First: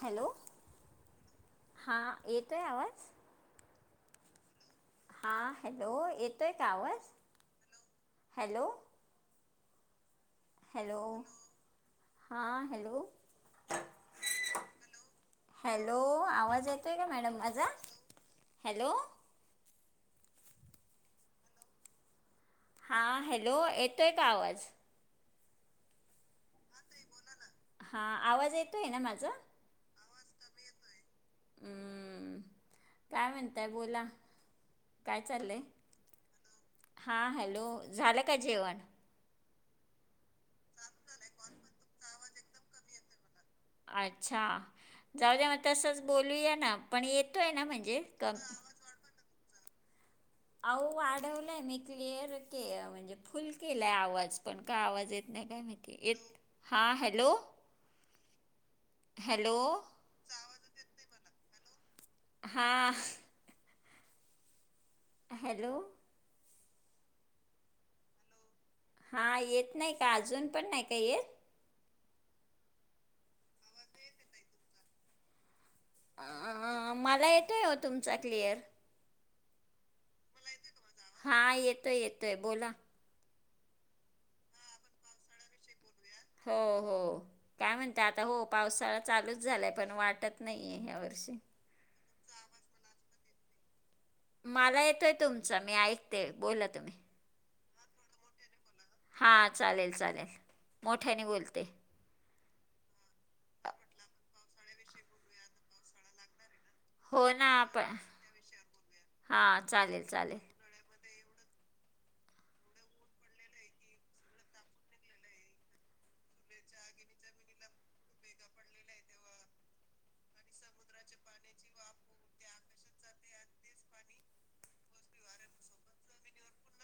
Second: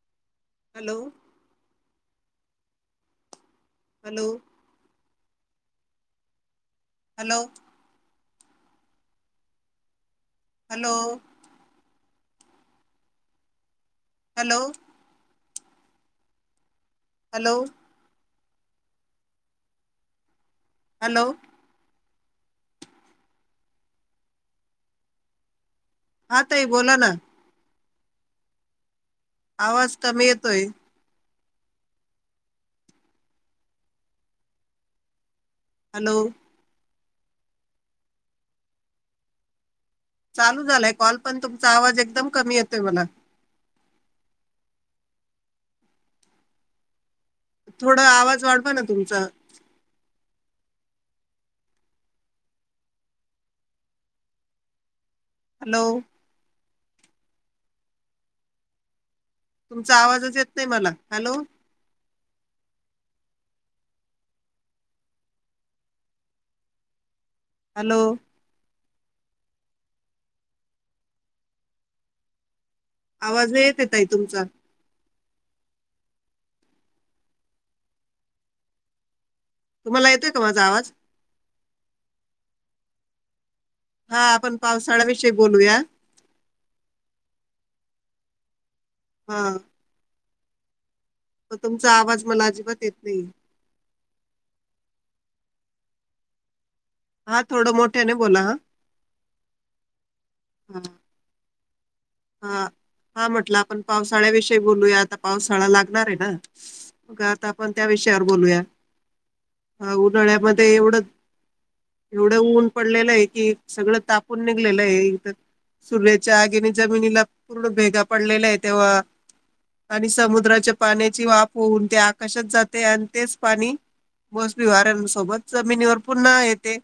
Hello, hello हां, एक तोय आवाज? हॅलो, हा हॅलो, येतोय का आवाज? हॅलो, हॅलो, हॅलो हा हॅलो हॅलो हॅलो आवाज येत.... तोय. का मॅडम हॅलो माझा हॅलो हॅलो हा हॅलो येतोय का आवाज हा ताई बोला ना हा आवाज येतोय ना माझा आवाज कमी येतोय हम्म काय म्हणताय बोला काय चाललंय हॅलो हा हॅलो झालं का जेवण चालू झालाय कॉल पण तुमचा आवाज एकदम कमी येते मला अच्छा जाऊ द्या मग तसच बोलूया ना पण येत थोड आवाज वाढवा ना तुमचा अह वाढवलाय मी क्लिअर के म्हणजे फुल केलाय आवाज पण का आवाज येत नाय झालंय काय हॅलो माहिती हॅलो हॅलो तुमचा आवाजच येत नाही मला हॅलो हा हॅलो हॅलो हा येत नाही का अजून पण नाही का येत आवाज येत नाही ताई तुमचा अ मला येतो तुमचा क्लिअर तुम्हाला येतोय का माझा आवाज हा येतोय येतोय बोला हा आपण पावसाळ्याविषयी बोलूया हो हो काय म्हणत आता हो पाऊस शाळा चालूच झालंय पण वाटत नाही य यावर मग तुमचा आवाज मला अजिबात येत नाही मला येतोय तुमच मी ऐकते बोला तुम्ही हा थोडं मोठ्या ने बोला ह हा चालेल चालेल मोठ्यानी बोलते ह हा म्हटलं आपण पावसाळ्याविषयी बोलूया आता पावसाळा लागणार आहे ना का हो आता ना आपण त्या विषयावर बोलूया हा चालेल चालेल उन्हाळ्यामध्ये एवढं एवढं ऊन पडलेलं हाय कि सगळं तापून निघलेलं आहे तर सूर्याच्या आगीने जमिनीला पूर्ण भेगा पडलेल्या आहे तेव्हा आणि समुद्राच्या पाण्याची वाफ होऊन ते आकाशात जाते आणि तेच पाणी मोसमी वाऱ्यांसोबत जमिनीवर पुन्हा येते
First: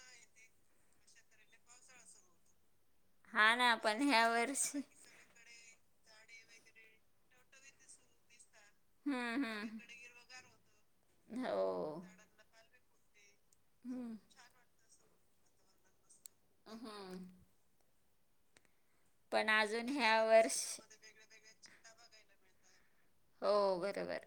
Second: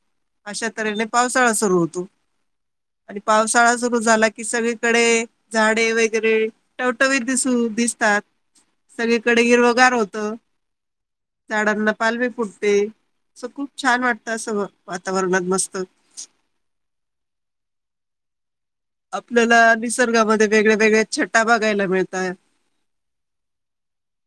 अश्या तऱ्हेने पावसाळा सुरू होतो आणि हा ना पावसाळा सुरू आपण ह्या झाला की सगळी वर्षी डे झाडे वगैरे टवटवीत दिसु दिसतात सगळीकडे हम्म हम्म हिरवगार होत हो झाडांना पालवी फुटते अस खूप छान हम्म वाटतं असं वा वातावरणात मस्त अहम आपल्याला ह्या निसर्गामध्ये वर्ष वेगळ्या वेगळ्या छट्टा भाग यायला मिळताय हो बरोबर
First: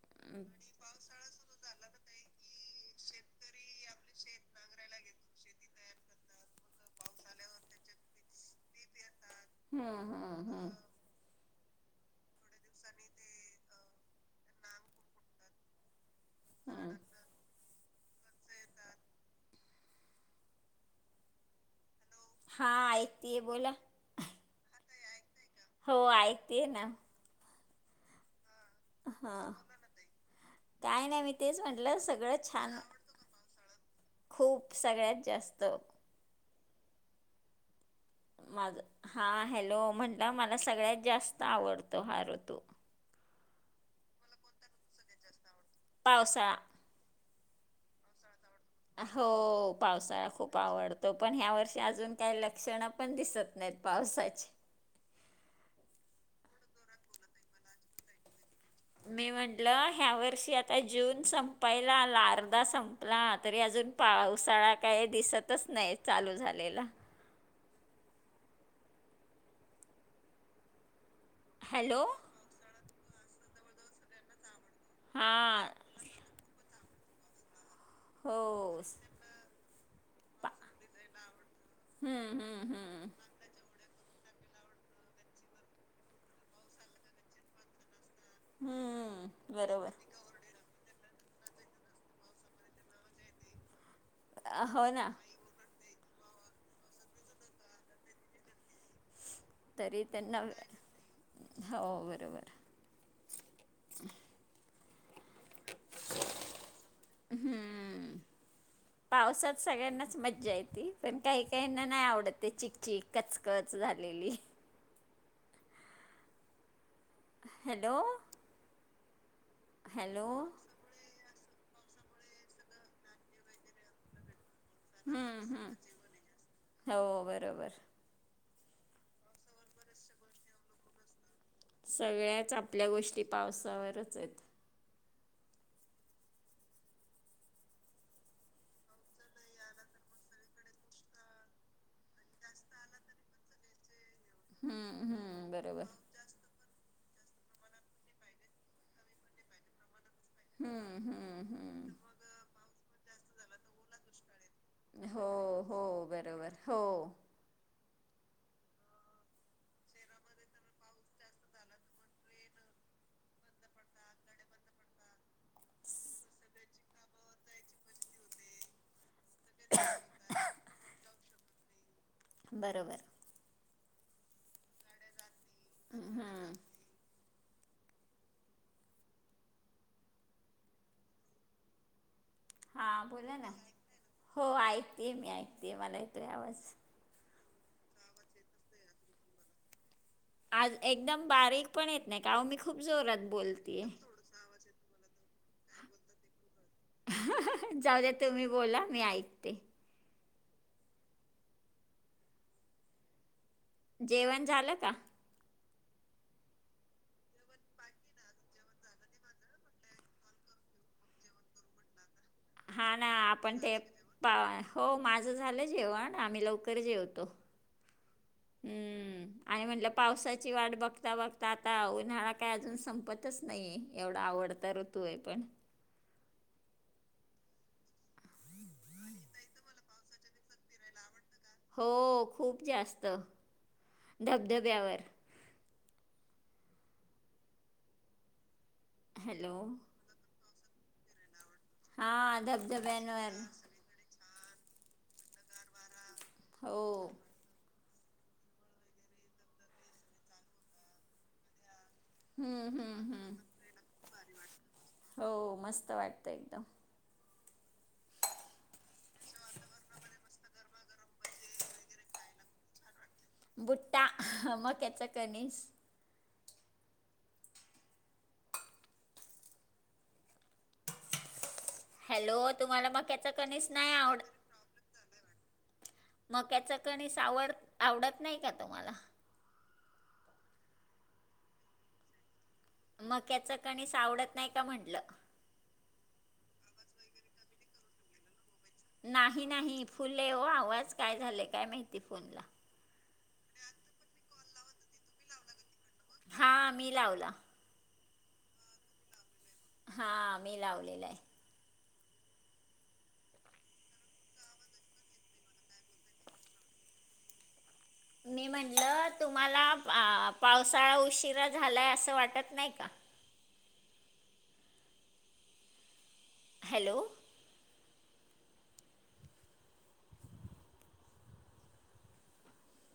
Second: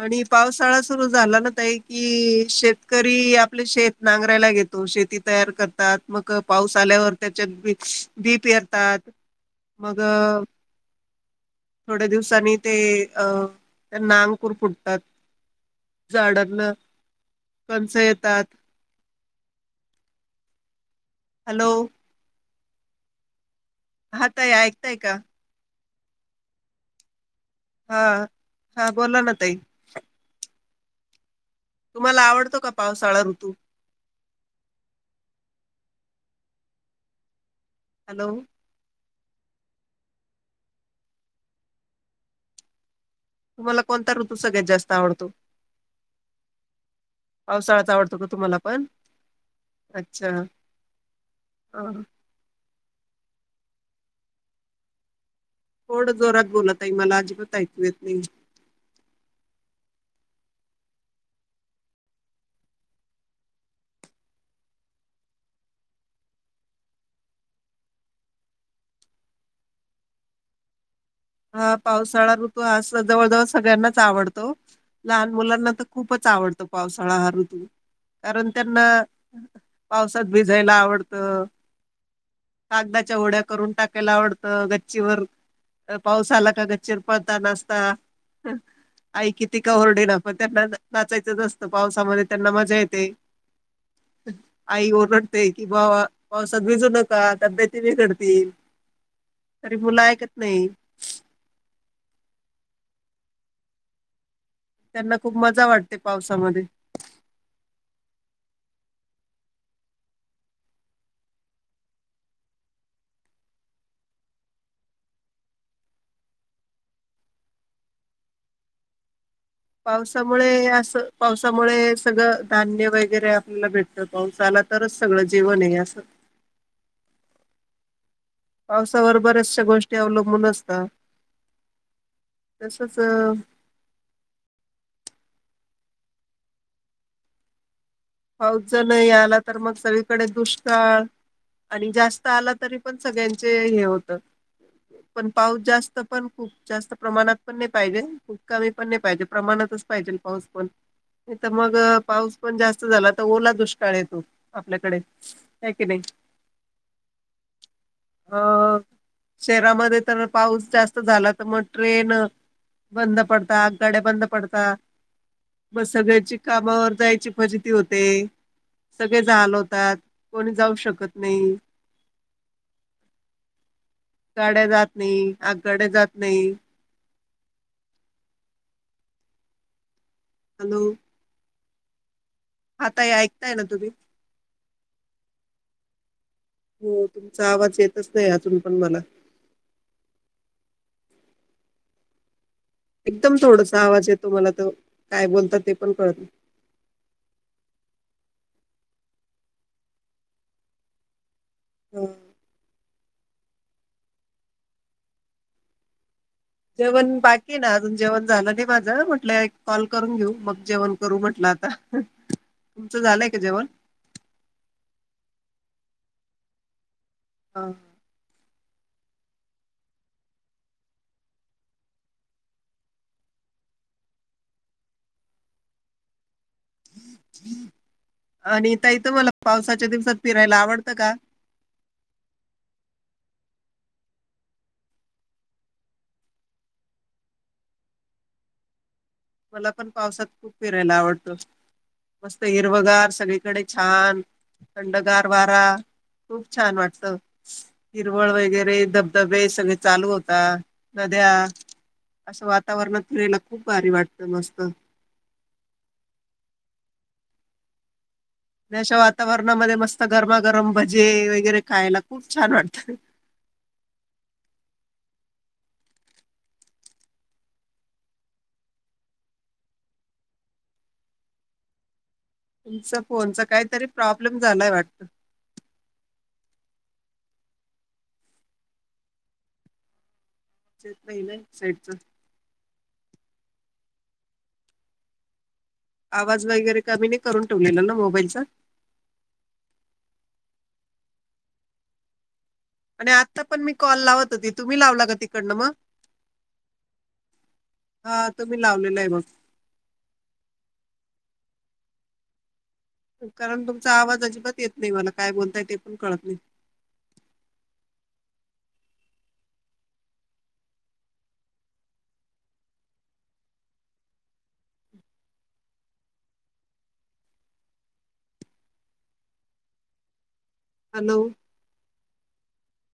आणि हम्म पावसाळा सुरू झाला ना त एक कि शेतकरी आपले शेत नांगरायला घेतो शेती तयार करतात मग पाऊस आल्यावर त्याच्यात बी श्पी बी पेरतात हम मग हम हम थोड्या दिवसाांनी ते अ त्यांना अंकुर फुटतात झाडांना हम्म. कन्स येतात हॅलो हा ऐकतेय बोला हा ताई ऐकताय का हो ऐकतेय ना हा हा बोला ना ताई काही नाही मी तेच म्हटलं तुम्हाला सगळं आवडतो का छान पावसाळा ऋतू खूप सगळ्यात जास्त हॅलो माझं हा हॅलो म्हणला मला सगळ्यात जास्त आवडतो हा ऋतू तुम्हाला कोणता ऋतू सगळ्यात जास्त आवडतो पावसाळा पावसाळाच आवडतो का तुम्हाला पण? हो पावसाळा अच्छा खूप आवडतो पण ह्या वर्षी हा अजून काही लक्षण पण दिसत नाहीत पावसाचे थोड जोरात बोला ताई मला अजिबात ऐकू येत नाही मी म्हटलं ह्या वर्षी आता जून संपायला आला अर्धा संपला तरी अजून पावसाळा काही दिसतच नाही चालू झालेला हा हॅलो पावसाळा ऋतू असून जवळ जवळ सगळ्यांनाच आवडतो लहान हां मुलांना तर खूपच आवडतो पाऊस [unintelligible] कारण हो त्यांना पावसात पा भिजायला आवडत हम्म हम्म हम्म कागदाच्या होड्या करून टाक - टाकायला आवडतं गच्ची वर पाऊस आला की गच्चीवर पळता नाचता हा आई हम्म किती का बरोबर ओरडेना त्यांना नाचायचंच न असतं पावसामध्ये त्यांना मजा येते हो आई ना ओरडतेय की बाबा पावसात भिजू नका तब्येती बिघडतील तरी मुलं ऐकत नाही हो बरोबर [inaudible] त्यांना खूप मजा वाटते पावसामध्ये हम्म पावसात सगळ्यांनाच मज्जा येते पण काही काहीना नाही आवडत ते चिकचिक कचकच झालेली हॅलो हॅलो पावसामुळे असं पावसामुळे सगळं धान्य वगैरे आपल्याला भेटतं पाऊस आला तरच सगळं हम्म जेवण हम्म आहे असं हो बरोबर पावसावर बऱ्याचशा गोष्टी अवलंबून असतात सगळ्याच आपल्या तसच गोष्टी पावसावरच आहेत पाऊस जर नाही आला तर मग सगळीकडे दुष्काळ आणि जास्त आला तरी पण सगळ्यांचे हे होत हम्म पण हम्म पाऊस बरोबर जास्त पण खूप जास्त प्रमाणात पण नाही पाहिजे खूप कमी पण नाही पाहिजे प्रमाणातच पाहिजे. पाऊस पण हम्म हम्म तर मग हम्म पाऊस पण जास्त झाला तर ओला दुष्काळ येतो आपल्याकडे हो आहे हो की नाही बरोबर हो अ शहरामध्ये तर पाऊस जास्त झाला तर मग ट्रेन बंद पडतात गाड्या बंद पडतात म सगळ्याची कामावर जायची फजेती होते सगळेचं हाल होतात कोणी जाऊ शकत नाही बरोबर गाड्या जात नाही आगगाड्या जात नाही हम्म हॅलो आता हे ऐकताय ना तुम्ही ते मी ऐकते मला येतोय आवाज हो तुम्ही - आवाज येतच नाही अजून पण मला आज एकदम बारीक पण येत नाही का मी खूप जोरात एकदम थोडसा बोलतेय आवाज येतो मला तो काय बोलतात ते पण कळत नाही जाऊ द्या तुम्ही बोला मी ऐकते हम जेवण झालं का जेवण बाकी ना अजून जेवण झालं नाही माझं म्हटलं एक कॉल करून घेऊ मग जेवण करू म्हटलं आता हा तुमचं ना झालंय का आपण जेवण? ते पा हो माझं झालं जेवण आम्ही लवकर जेवतो हा हम्म आणि म्हणलं पावसाची वाट बघता बघता आता उन्हाळा काय अजून संपतच नाहीये एवढा आवडत ऋतू आहे पण आणि ताइ तुम्हाला पावसाच्या दिवसात फिरायला आवडतं का हो खूप जास्त धबधब्यावर हॅलो मला पण पावसात खूप फिरायला आवडतं मस्त हां हिरवगार धबधब्यांवर सगळीकडे छान खंडगार वार खूप छान हो वाटतं हिरवळ वगैरे धबधबे सगळे चालू होता नद्या असं हम्म वातावरणात हम्म हम्म फिरायला खूप भारी वाटत हो मस्त वाटत एकदम अशा वातावरणामध्ये मस्त गरमागरम भजे वगैरे खायला खूप छान वाटतात बुट्टा मक्याच कनीस हॅलो तुम्हाला तुमचा मक्याचा फोनचा कणीस काहीतरी नाही आवड प्रॉब्लेम झालाय वाटत मक्याच कणीस आवडत नाही का तुम्हाला नाही ना साईडच मक्याच कणीस आवडत नाही का म्हटलं आवाज वगैरे कमी नाय करून ठेवलेला ना मोबाईलचा नाही नाही फुल हाय ओ आवाज काय झालेय काय माहिती फोन ला आणि आता पण मी कॉल लावत होती तुम्ही लावला का तिकडनं मग हा मी लावला हा तो मी लावलेला आहे मग हा मी लावलेलं आहे कारण तुमचा आवाज अजिबात येत नाही मला काय बोलताय ते पण कळत नाही मी म्हटलं तुम्हाला पावसाळा उशिरा झालाय असं वाटत नाही का हॅलो हॅलो